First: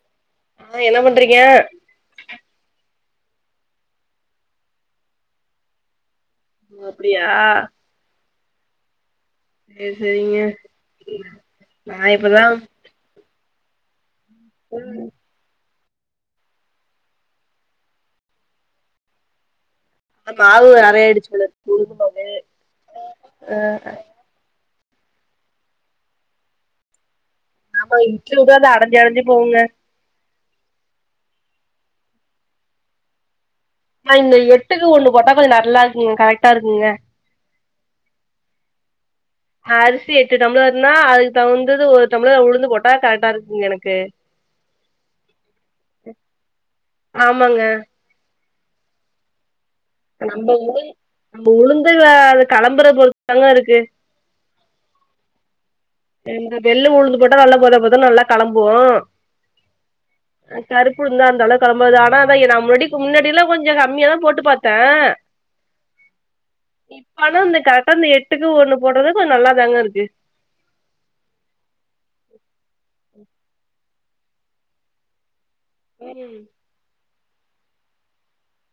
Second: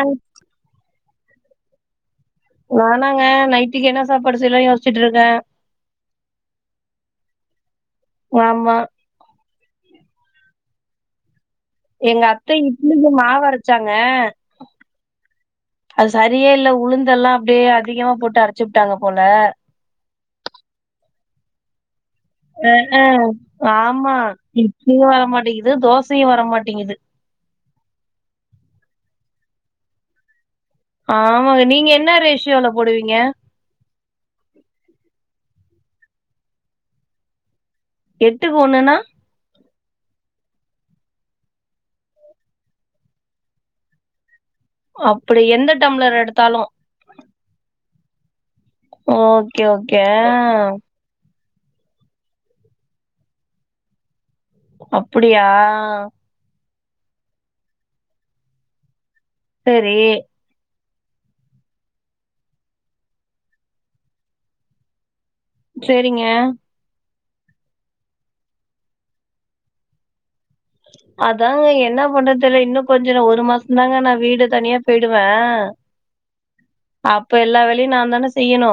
ஆ ஆ என்ன பண்றீங்க நானாங்க நைட்டுக்கு என்ன சாப்பாடு செய்லா யோஸ்சிட்ருக்கே அப்டியா ஆமா சேரி செய்ங்க எங்க அத்த இட்லிக்கு மாவ் அரச்சாங்க ம் அது சரியே இல்ல உளுந்தல்லா அப்டியே அதிகமா போட்டு அரச்சுபுடாங்க போல ஆ மாவு அரையாய்டுச்சு போல இருக்கு உளுந்து மாவு அ அ ஆ ஆமா இட்லியு வரமாட்டிகுது தோசயு வரமாட்டிங்குது அப்ப இட்லி உக்காந்து அடஞ்சு அடஞ்சு போகுங்க ஆமாங்க நீங்க என்ன ரேஷியோல போடுவீங்க ஆ இந்த எட்டுக்கு ஒண்ணு போட்டா கொஞ்சோ நல்லா இருக்குங்க கரெக்ட்டா இருக்குங்க எட்டுக் ஒண்ணுணா அரிசி எட்டு டம்ளர் நா அதுக் தகுந்தது ஒரு டம்ளர் உளுந்து போட்டா கரெக்ட்டா இருக்குங்க எனக்கு அப்டி எந்த டம்ளர் எடுத்தாலு ஆமங்க ஓ ஓகே ஓகே அ. நம்ப உளுந் நம்ப உளுந்து அத கெளம்பற பொறுத்துதாங்க இருக்கு அப்புடியா இந்த வெள்ள உளுந்து போட்டா நல்லா பொத பொத நல்லா களம்பு சேரி அ கருப்பு உளுந்து அந்தளவுக் களம்பாது ஆனா அதா நா முன்னாடிக் முன்னாடிலா கொஞ்சோ கம்மியாதா போட்டு பாத்தே சேரிங்க இப்ப ஆனா அந்த கரெக்ட்டா இந்த எட்டுக்கு ஒண்ணு போட்டாதா கொஞ்சோ நல்லாதாங்க இருக்கு அதாங்க என்ன பண்றது தெர்ல இன்னு கொஞ்சோ ஒரு மாச தாங்க நா வீடு தனியா பேய்டுவே ம் அப்ப எல்லா வேலயு நா தான செய்யணு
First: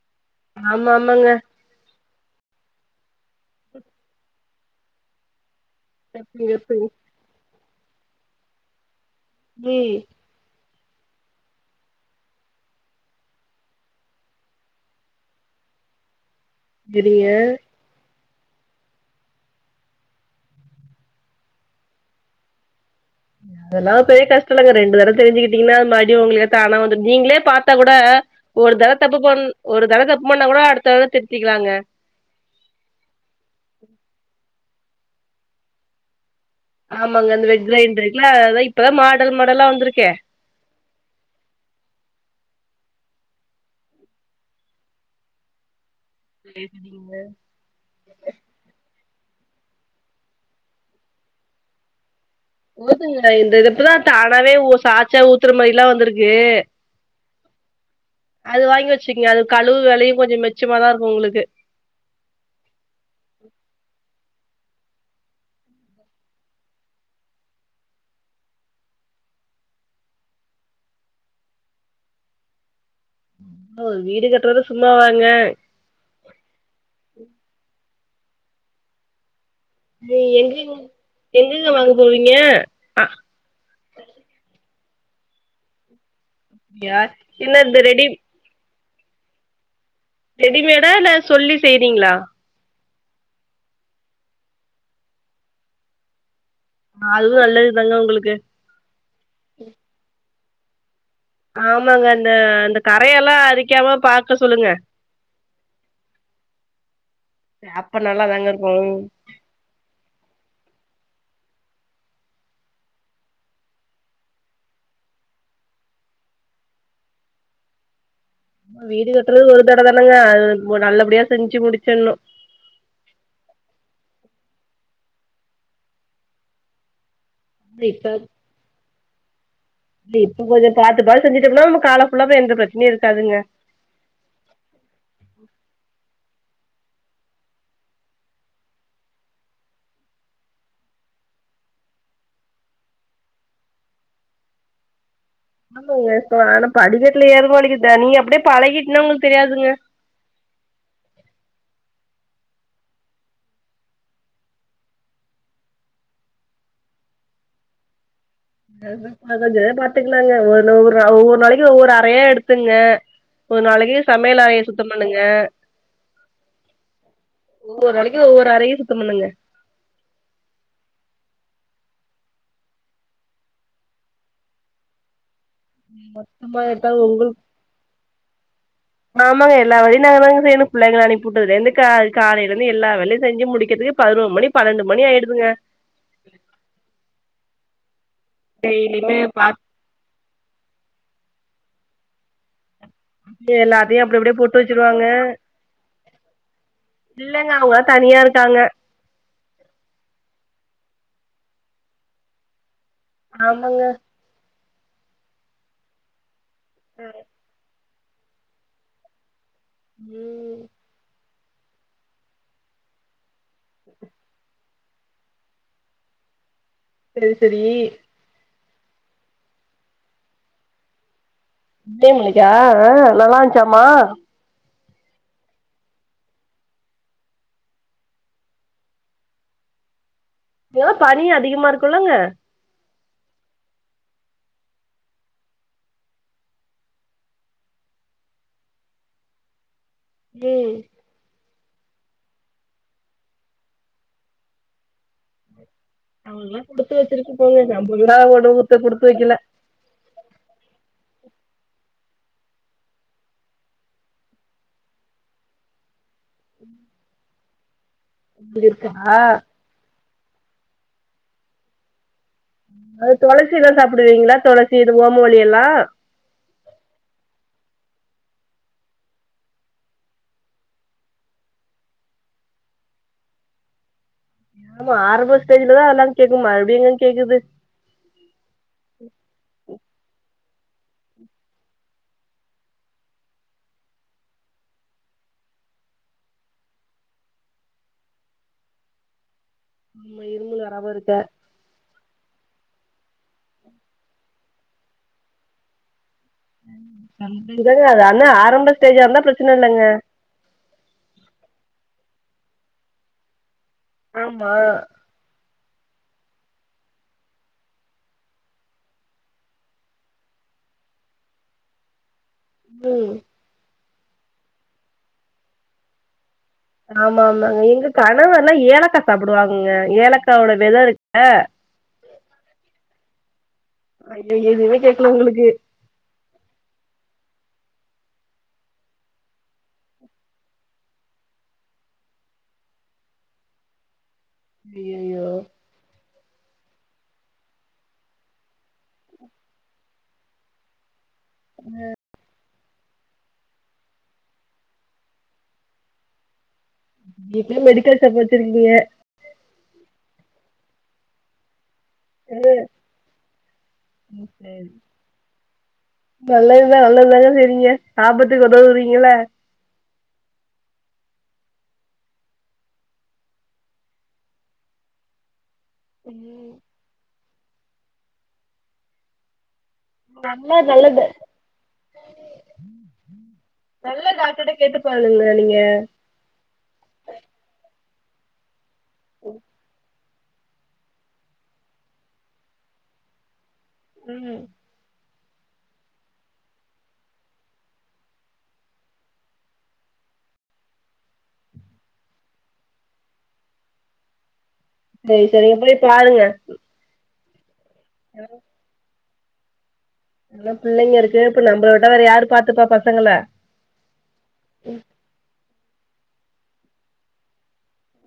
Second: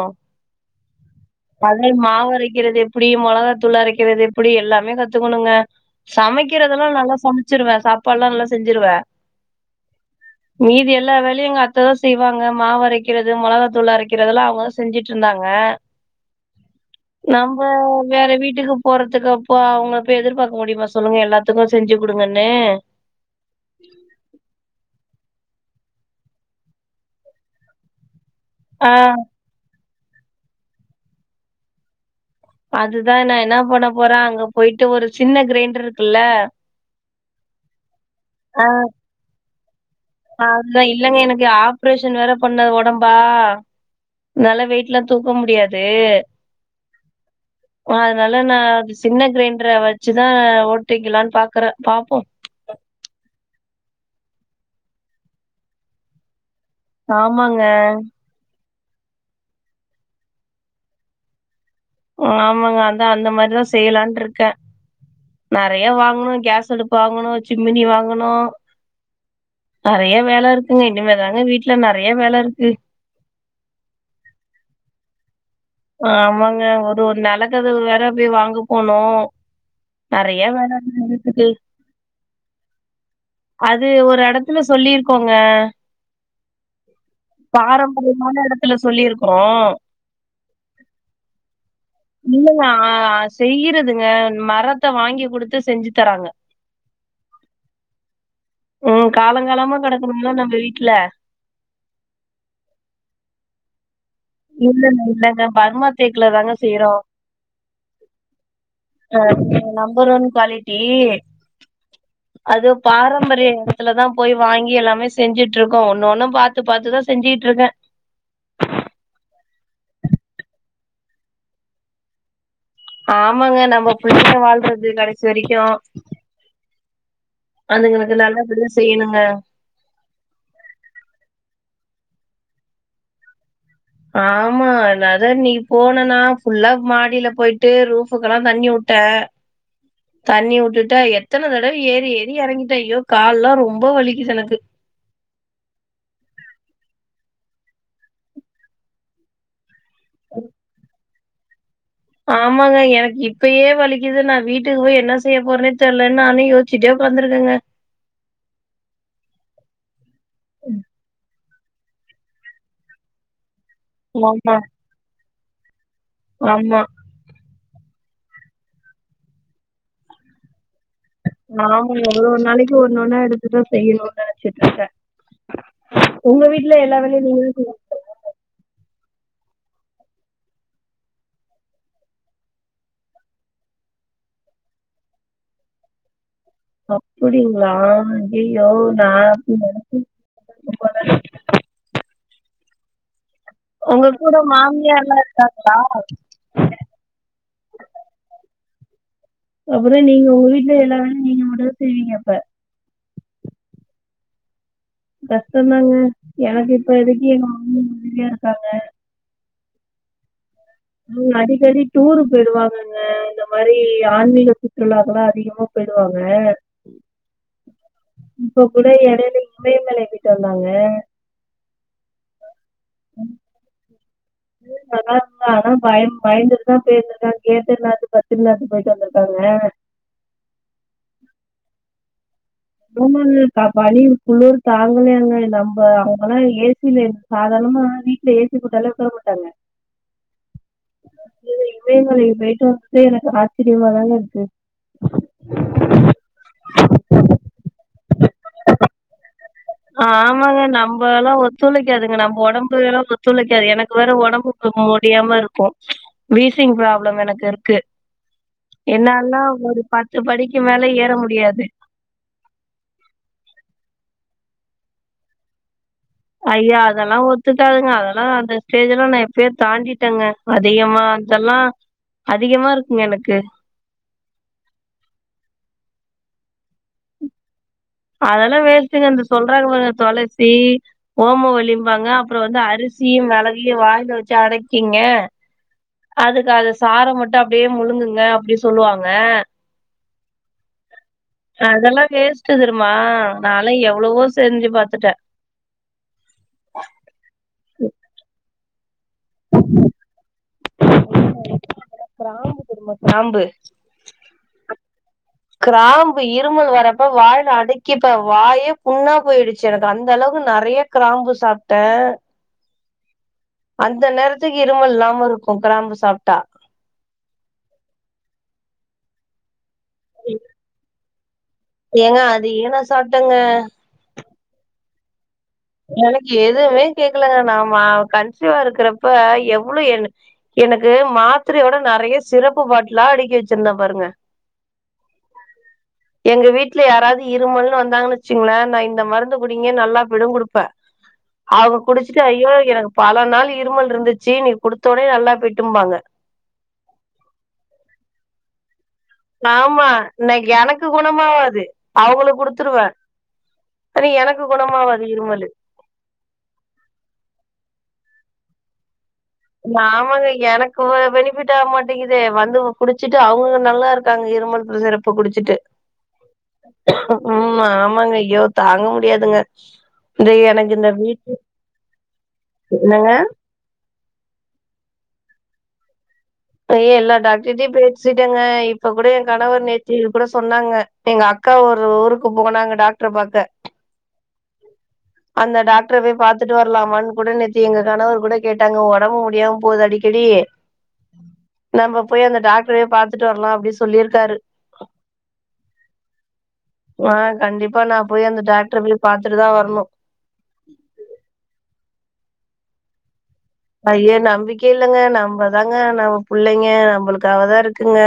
ஆமாமாங்க அத மாவு அரைக்கிறது எப்டி மொளகா தூள் அரைக்கறது எப்படி எல்லாமே கத்துக்கணுங்க [unintelligible] அதுலா நல்லா சமச்சிருவே சாப்பாட்ல்லா நல்லா செஞ்சிருவே வி மீதி எல்லா வேலையு எங்க அத்ததா செய்வாங்க மாவு அரைக்கிறது மொளகா தூள் அரைக்கிறதுல்லா அவுங்கதா செஞ்சுட்ருந்தாங்க செரிங்க நம்ம வேற வீட்டுக்கு போறதுக்கு அப்ப அவுங்க இப்ப எதிர்பாக்க முடியுமா சொல்லுங்க எல்லா த்துக்கு செஞ்சு குடுங்கன்ணு அதெல்லா பெரியே கஷ்ட இல்லங்க ரெண்டு தர தெரிஞ்சுட்டீங்னா அது மறுடியு உங்களுக்கு தானா வந்துரு நீங்களே பாத்தா கூட ஒரு தட ஆ தப்பு பண் ஒரு தட தப்பு பண்ணா கூட அடுத்த திருத்திக்லாங்க அதுதா நான் என்ன பண்ண போறே அங்க போயிட்டு ஒரு சின்ன கிரைண்டர் இருக்குல்ல ஆமாங்க அந்த வெட் கிரைண்ட்ரு இருக்குல அதா இப்பதா மாடல் மாடல்லா வந்துருக்கே அதா இல்லங்க எனக்கு ஆப்ரேஷன் வேற பண்ண ஒடம்பா என்னால வெயிட்லா தூக்க முடியாது தேடுனீங்க அதனால நா விஸ் சின்ன கிரைண்டர வச்சுதா ஓட்டிக்கலான் பாக்றே பாப்போ போதுங்க இந்த இது இப்பதா தானாவே ஓ சாச்சா ஊத்ற மாரில்லா வந்துருக்கு ஆமாங்க அது வாங்கி வச்சுக்கங்க அது கழுவு வேலையு கொஞ்சோ மிச்சமா தா இருக்கு உங்களுக்கு ஆமாங்க அதா அந்த மாரிதா செய்யலான் ருக்கே நெறைய வாங்கணு கேஸ் அடுப்பு வாங்கணு சிம்மினி வாங்கணு நெறைய வேல இருக்குங்க இனிமே தாங்க வீட்ல நெறைய வேல இருக்கு [unintelligible] வீடு கட்றது சும்மா வாங்க ஆமாங்க ஒரு ஒரு நெலகதவு வேற போய் வாங்க போனு நீ நெறைய வேல எங்கங் இருக்குது எங்கங்க வாங்க போவீங்க அது ஒரு எடத்துல சொல்லிருக்கோங்க அப்டியா என்ன இந்த ரெடி பாரம்பரியமான எடத்துல சொல்லிருக்கிறோ ரெடிமேடா இல்ல சொல்லி செய்றீங்களா இல்லங்க அ அ செய்யிறதுங்க மரத்த வாங்கி குடுத்து செஞ்சு தராங்க அதுவு நல்லது தாங்க உங்களுக்கு ம் காலங்காலமா கெடக்குணும்ள நம்ம வீட்ல ஆமாங்க இந்த இந்த கரையெல்லா அரிக்காம பாக் இல்லங்க இல்லங்க பர்மா தேக்ல தாங்க செய்யிறோ அப்ப நல்லாதாங்க இருக்கு அ நம்பர் ஒன் குவாலிட்டி அது பாரம்பரிய எடத்துல தா போய் வாங்கி எல்லாமே செஞ்சீட் இர்க்கோ ஒன்னு ஒன்னு பாத்து பாத்துதா செஞ்சீட் இருக்கே வீடு கட்றது ஒரு தடவ தானங்க அது நல்லபடியா செஞ்சு முடிச்சின்ணு ஆம்மாங்க நம்ம புள்ளங்க வாழ்றது கடைசி வரிக்கு இப்ப அதுங்களுக்கு நல்லா படியா செய்யிணுங்க இல்ல இப்ப கொஞ்சோ பாத்து பாத்து செஞ்சிட்டோம்னா நம்ம கால ஃபுல்லாவே எந்த பிரச்சனையு இருக்காதுங்க ஆமா நாதா நீ போனனா ஃபுல்லா மாடியில போயிட்டு ரூஃபுக்கெல்லா தண்ணி வுட்ட [inaudible] தண்ணி வுட்டுட்டா எத்தன தடவ ஏறி ஏறி எறங்கிட்ட ஐயோ கால்லா ரொம்ப வலிக்குது எனக்கு அ ஆனா படிக்கட்ல ஏறுபோது வலிக்கு நீ அப்டியே பழகிட்ன்னா உங்களுக்கு தெரியாதுங்க [inaudible] ஆமாங்க எனக்கு இப்பயே வலிக்குது நா வீட்டுக்கு போய் என்ன செய்ய போறேனே தெரில நானு யோ ச்சிட்டே உக்காந்துருக்கங்க [unintelligible] கொஞ்சநேரோ பாத்துக்குலாங்க ஒவொன்ன ஒவ்வொரு ஒவ்வொரு நாளைக் ஒவ்வோரு அரையா எடுத்துங்க ஒரு நாளைக்கு சமையல் ஆமா, அரய சுத்த பண்ணுங்க ஆமா ஒவ்வொருளைக்கு ஒவ்வோரு அரையு சுத்தம் பண்னுங்க நாங்களு எவ்ளோ நாளைக்கு ஒன்னொன்னா எடுத்துட்டு செய்யுணு நெனச்சிட்டு இர்க்க உங்க சும்மா வீட்ல எல்லா இருக்காங்க வேலயு உங்களுக்கு நீங்கதா செய் ஆமாங்க எல்லா வேலயு நாங்கதாங்க செய்யிணு புள்ளங்கள அனுப்பிவுட்டதுல இருந்து கால் காலையில இருந்து எல்லா வேலயு செஞ்சுமுடிக்கிறதுக்கு பதினொரு மணி பண்ணண்டு மணி ஆயிடுதுங்க அப்டிங்களா ஐஐயோ நா டெய்லியுமே அப்டி நெனச்சிருப்ப போல எல்லாத்தியு உங்க அப்டி அப்டியே கூட போட்டு வச்சிருவாங்க மாமியார்லாம் இல்லங்க அவுங்க தனியா இருக்காங்க அப்றோ நீங்க உங்கவீட்ல எல்லா வேலயு நீங்க மட்டுதா செய்வீங்க அப்ப ஆம்மங்க கஷ்டதாங்க எனக்கு இப்போதைக்கு எங்க அம்மா மாரி இருக்காங்க ம் ம் அடிக்கடி டூரு போயிடுவாங்கங்க இந்த மாரி ஆன்மீக சுற்றுலாக்கலா அதிகமா போயிடுவாங்க [inaudible] சேரி சேரி இப்ப கூட எடையில இமயமலை போயிட்டு வந்தாங்க இடேநெல்லிக்கா ஆ நல்லா இருந்துச்சாமா நல்லா இருந்த ஆனா பயம் பயந்துட்டுதா போயிருந்திருக்காங்க கேதர்நாத்து பத்திரிநாத்து போயிட்டு வந்துருக்காங்க தோ பனி அதிகமா இருக்குல்லங்க ரூம்முல்ல பனி குளூர் தாங்களலயாகங்க நம்ம அவங்கெல்லா ஏ சி ல சாதாரணமா வீட்ல ஏசி போட்டால உக்கார மாட்டாங்க ஏ இவரு இமயமலை போயிட்டு வந்துட்டு எனக்கு ஆச்சரியமாதாங்க இருக்கு [inaudible] அவுங்கெல்லா குடுத்து வச்சிருக்கு போங்க நம்மகெல்லா ஒணவுத்த குடுத்து வக்கல ஆமாங்க நம்ம எல்லா ஒத்துழைக்காதுங்க நம்ம ஒடம்பு எல்லா ஒத்துழைக்காது எனக்கு வேற ஒடம்பு அ முடியாம இருக்கு வீசிங் ப்ராப்ளம் எனக்கு இருக்கு இப்டி இருக்கா என்னாலலா ஒரு ப பத்து படிக்கு மேல ஏற முடியாது அது தொளசி எல்லா சாப்டுவீங்களா தொளசி இது ஓமவள்ளி எல்லா ஐய அதெல்லா ஒத்துகாதுங்க அதெல்லா அந்த ஸ்டேஜ் எல்லா நா எப்பயே தாண்டிட்டேங்க அதிகமா இதெல்லா அதிகமா இருக்குங்க எனக்கு ஆமா ஆரம்படேஜ்லதா அதெல்லா கேக்கு மறுபடி எங்க கேக்குது அதெல்லா வேஸ்டுங்க அந்த சொல்றாங்பாருங்க தொளசி ஓமவள்ளிம்பாங்க அப்பற வந்து அரிசியு மெளகயு வாயில வச்சு அடைக்கிங்க அதுக்கு அது சார மட்டு அப்டியே முழுங்குங்க அப்டி சொல்லுவாங்க ஆமா இருமல் வராம இருக்க அதெல்லா வேஸ்ட்டு தெருமா நாலா எவ்ளவோ செஞ்சு பாத்துட்டே இதங்க அது அன்னா ஆரம்ப ஸ்டேஜ்ஜா இருந்தா பிரெச்சன இல்லங்க கிராம்பு தெரியுமா கிராம்பு ஆம் மா கிராம்பு இருமல் வரப்ப வாய்ல அடக்கிப்பே வாயே புண்ணா போயிருச்சு எனக்கு அந்த அளவுக்கு நெறைய கிராம்பு சாப்டே ம் அந்த நேரத்துக்கு இருமல் இல்லாம இருக்கு கிராம்பு சாப்டா ஆமா ஆமாங்க எங்க கணவர்ல்லா ஏலக்கா சாப்டுவாங்கங்க ஏலக்காவோட வெத இருக்கு அ ஏங்க அதையு நா சாப்டேங்க அய்யய்யோ எதுமே கேட்கல உங்களுக்கு எனக்கு எதுமே கேக்கலங்க நா மா கன்சிவா இருக்றப்ப எவ்ளோ என்ன எனக்கு மாத்தரய விட நெறைய சிரப்பு பாட்லா அடிக்கி வெச்சிருந்தே பாருங்க அய்யய்யோ எங்க வீட்ல யாராவது இருமல்ன்னு வந்தாங்கன்னு வச்சுங்ளே நா இந்த மருந்து குடிங்க நல்லா பெய்டு குடுப் ப்ப அவுங்க குடிச்சிட்டு ஐயோ எனக்கு பல நாள் இருமல் ருந்துச்சி நீ குடுத்தோடே நல்லா போய்ட்டு பாங்க இப்பியு மெடிக்கல் ஷாப் வச்சிருக்கீங்க ஆமா இன்னைக்கி எனக்கு குணமாவாது அவுங்குளுக்கு குடுத்துருவே அது எனக்கு குணமாவாது இருமலு நல்லதுதா நல்லதுதாங்க செய்ரிங்க ஆபத்துக்கு உதவுறீங்கல்ல ஆமாங்க எனக்கு ஒரு பெனிஃபிட் ஆகமாட்டீங்கிது வந்து குடிச்சிட்டு அவுங்க நல்லா இருக்காங்க இருமல் சிரப் பு குடிச்சிட்டு அய்யு ம் ம் ஆமாங்க ஐயோ தாங்க முடியாதுங்க இது நல்ல எனக்கு இந்த நல்லது வீட்டு என்னங்க நல்ல டாக்டர் ட்ட கேட்டு சொல்லுங்க நீங்க ஏய் எல்லா டாக்டர்கிட்டயு பேசிட்டேங்க இப்ப கூட ஏன் கணவர் நே இவுங் கூட சொன்னாங்க எங்க அக்கா ஒரு ஊருக்கு போனாங்க டாக்டர் பாக்க உ அந்த டாக்டர் போய் பாத்துட்டு வரலாமானு கூட நேத்தி எங்க கணவர் கூட கேட்டாங்க ஒடம்பு முடியாம போது அடிக்கெடி நம்ப போய் அந்த டாக்ரே பாத்துட்டு வரலா அப்டி சொல்லியிருக்காரு செரி செரிங்க எப்டினு பாருங்க ஆ கண்டிப்பா நா போய் அந்த டாக்ட்ர போய் பாத்துட்டு தா வரணு ஆனா பிள்ளைங்க இருக்கு இப்ப நம்ப விட்ட வேற யாரு பாத்துப்பா பசங்கள ஐய நம்பிக்கே இல்லங்க நம்பதாங்க நம்ம பிள்ளைங்க நம்ளுக்காக தா இருக்குங்க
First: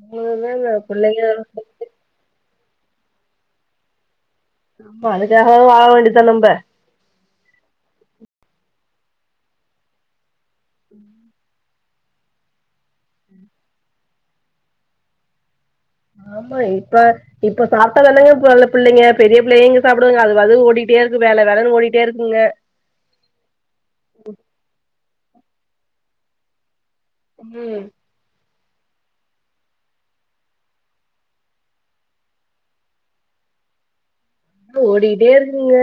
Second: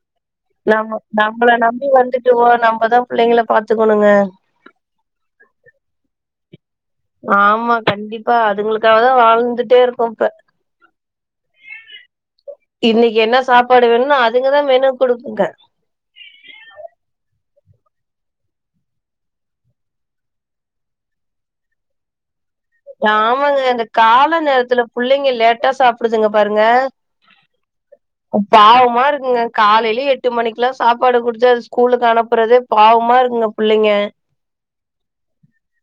நம்மள நம்ம பிள்ளைங்க நம்பள நம்பி வந்து வோ நம்பதா பிள்ளைங்கள பாத்துக்கோணங்க ஆமா அதுக்காக வாழ வேண்டிதா நம்ப ஆமா கண்டிப்பா அதுங்ளுக்காகதா வாழ்ந்துட்டே இருக்கோ இப்ப ம் இன்னக்கி என்ன சாப்பாடு வேணும்னு அதுங்கதா மெனு குடுக்குங்க ஆமா இப்ப இப்ப சாப்ட்டா தானங்க ப புள்ளைங்க பெரிய புள்ளையே இங்க சாப்டுதுங்க அது அது ஓடிகிட்டே இருக்கு வேலை வேலன்னு ஓடிட்டே இருக்குங்க ஆமாங்க இந்த கால நேரத்துல புள்ளைங்க லேட்டா சாப்டுதுங்க பாருங்க ஒன்னு பாவமா இருக்குங்க காலைலயே எட்டு மணிக்லா சாப்பாடு குடுத்து அது ஸ்கூலுக்கு அனுப்புறதே பாவ்மா இருகுங்க புள்ளைங்க ஆ ஓடிட்டே இருக்குதுங்க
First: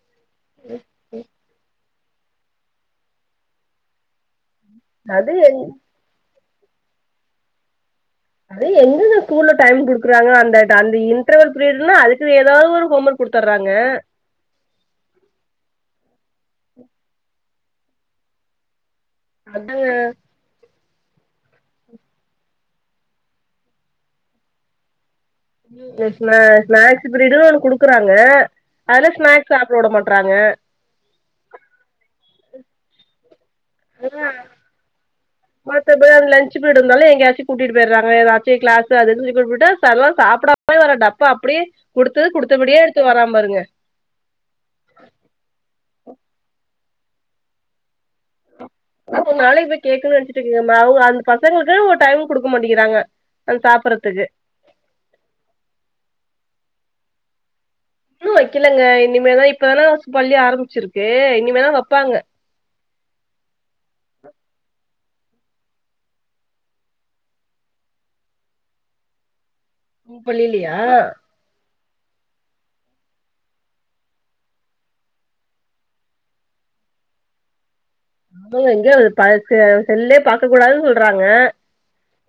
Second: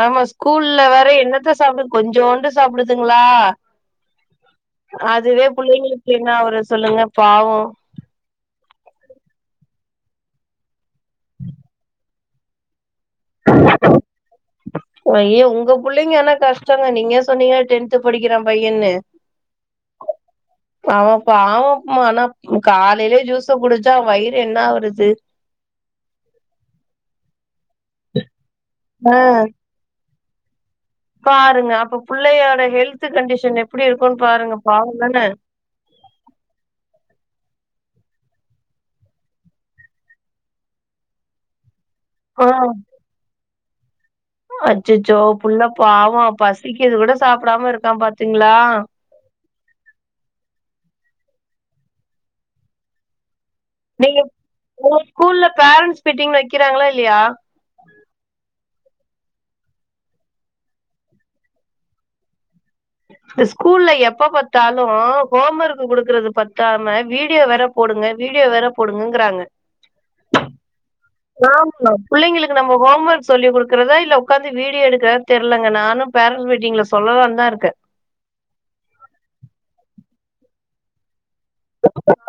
ஆமா ஸ்கூல்ல வேற என்னத்த சாப்டு கொஞ்சோண்டு சாப்டுதுங்ளா அது அதுவே புள்ளைங்ளுக்கு என்னா ஆவுரது சொல்லுங்க பாவோ அது எங்கங்க ஸ்கூல்ல டைம் குடுக்குறாங்க அந்த அந்த இன்டர்வல் பீரிட்ன்னா அதுக்கு ஏதாவது ஒரு ஹோம் ஒர்க் குடுத்தர்றாங்க ஐயோ உங்க புள்ளைங்க ஏன்னா கஷ்டங்க நீங்க சொன்னீங்க டென்த் படிக்கிறா பையன்னு அது அவ பாவமா ஆனா ஹு காலைலயே ஜூச குடிச்சா வயிறு என்ன ஆவுரது ஸ்னாக்ஸ் ஸ்னாக்ஸ் பிரியரு குடுக்குறாங்க அதெல ஆ ஸ்னாக்ஸ் சா ஓட மாட்றாங்க பாருங்க அப்ப புள்ளையோட ஹெல்த் கண்டிஷன் எப்டி இருக்கோ பாருங்க பாருங்கன்ன மத்தபடி லன்ச் பீரியட் வந்தாலு எங்காச்சி கூட்டிட்டு போய்றாங்க ஏதாச்சி கிளஸ்சு அதுஇதுனு கூட்டிட்டு சல நேரோ சாப்டாம அப்பயு வர டப்பா அப்டியே குடுத்து ஆ குடுத்தபடியே எடுத்து வரா பாருங்க அச்சச்சோ புல்ல பாவோ பசிக்குது கூட சாப்பிடாம இருக்கா பாத்தீங்களா ஒரு நாளைக்கி போய் கேட்கணு நனச்சி இருக்கே அந்த பசங்களுக்கு ஒரு டைம் குடுக்க மாட்டேங்கிறாங்க சாப் நீங்க ப்ரத்துக்கு உங்க ஸ்கூல்ல பேரண்ஸ் மீட்டிங்னு வைக்கிறாங்களா இல்லயா இன்னு வக்கலங்க இனிமேதா இப்பதானே பள்ளி ஆரம்பிச்சிருக்கு இனிமேதா வப்பாங்க ஸ்கூல்ல எப்ப பாத்தாலு இப்போ ஹோம் வொர்க் குடுக்கறது பத்தாம வீடியோ வேற போடுங்க வீடியோ வேற போடுங்கங்றாங்க ப்பள்ளிலலையா ஆமா புள்ளிங்களுக்கு நம்ம ஹோம் ஒர்க் சொல்லி குடுக்குறதா இல்ல உக்காந்து வீடியோ எடுக்கிறதா தெரியிலங்க நானு பேரன்ஸ் மீட்டிங்ல சொல்லாந்தா இருக்க ஆ இங்க எங்க செல்லே பாக்க கூடாதுன்னு சொல்றாங்க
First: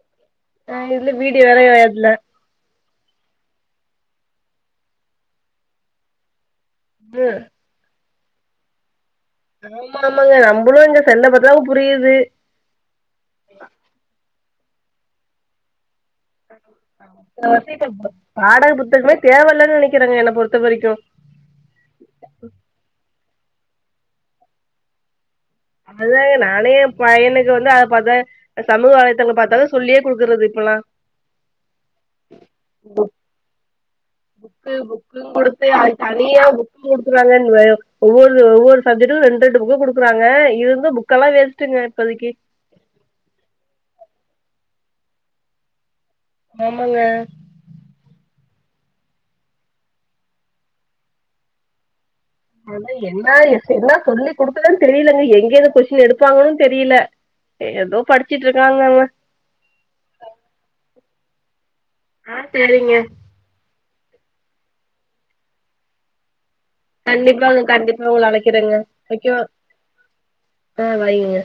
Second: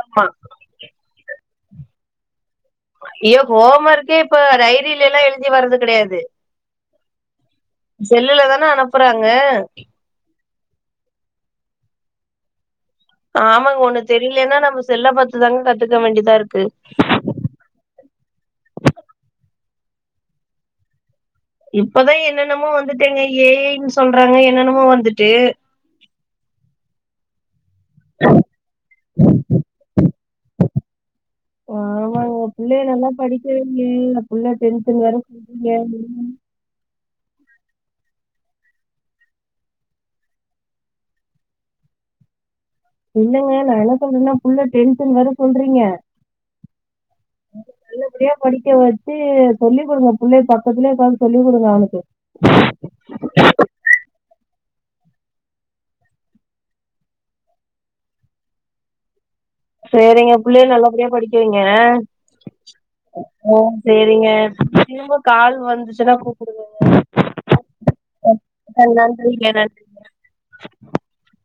ஆமா. ஆ இதுல வீடியோ வேற இடைல்ல ஐய்யோ ஹோம் ஒர்க்கே இப்ப டைரியில லா எழுதி வர்றது கடையாது ம் செல்லுல தான அனுப்புறாங்க ஆமா ஆமாங்க நம்மளு அந்த செல்ல பாத்தா தா புரியிது ஆமாங்க ஒண்ணு தெரியலன்னா நம்ம செல்ல பாதுதாங்க கத்துக்க வேண்டியதா இருக்கு வந்து இப்ப பாடக புத்தகமே தேவ இல்லனு நனக்கிறேங்க என்ன பொறுத்த வரைக்கு இப்பதா என்னென்னமோ வந்திட்டேங்க ஏ ஐய்ன்னு சொல்றாங்க என்னனமோ வந்துட்டு அதுதா நானே எ பையனுக்கு வந்து அத பாத்துதா சமூக வலைதளத்த பாத்துதாங்க சொல்லியே குடுக்குறது இப்பல்லா ஆமாங்க புள்ளயா நல்லா படிக்க வைங்க புள்ள புக்கு வேற புக்கு குடுத்து சொல்றீங்க. அது தனியா கொடுக்குறாங்க ஒவ்வொரு ஒவ்வொரு சப்ஜெக்டுக்கு ரெண்டு ரெண்டு புக்கு கொடுக்குறாங்க இது வந்து பு க்கெல்லா வேஸ்ட்டுங்க இப்போதைக்கு இல்லங்க நா என்ன சொல்றனா புள்ள டென்துனு வேற சொல்றீங்க ஆமாங்க ஹலோ எப்டியா படிக்க வச்சி சொல்லி் குடுங்க புள்ளய பக்கத்துலேயே உக்காந்து சொல்லி் குடுங்க அவனுக்கு ஆ என்ன என்ன சொல்லி குடுக்கணு தெரியிலிங்க எங்கேருந்து கொஸ்டின் எடுப்பாங்கன்னு தெரில ஏதோ படிச்சிட்டு இருக்காங்க அவ சேரிங்க புள்ளய நல்லபடியா படிக்க வைய்ங்க ஆ சேரிங்க ஆ சேரிங்க திருப்ப கால் வந்துச்சுன்னா கூப் கண்டிப்பாங்க கண்டிப்பா உங்கள அழைக்கிறங்க வைக்கவா நன்றிங்க. நன்றி. ஆ வைங்கங்க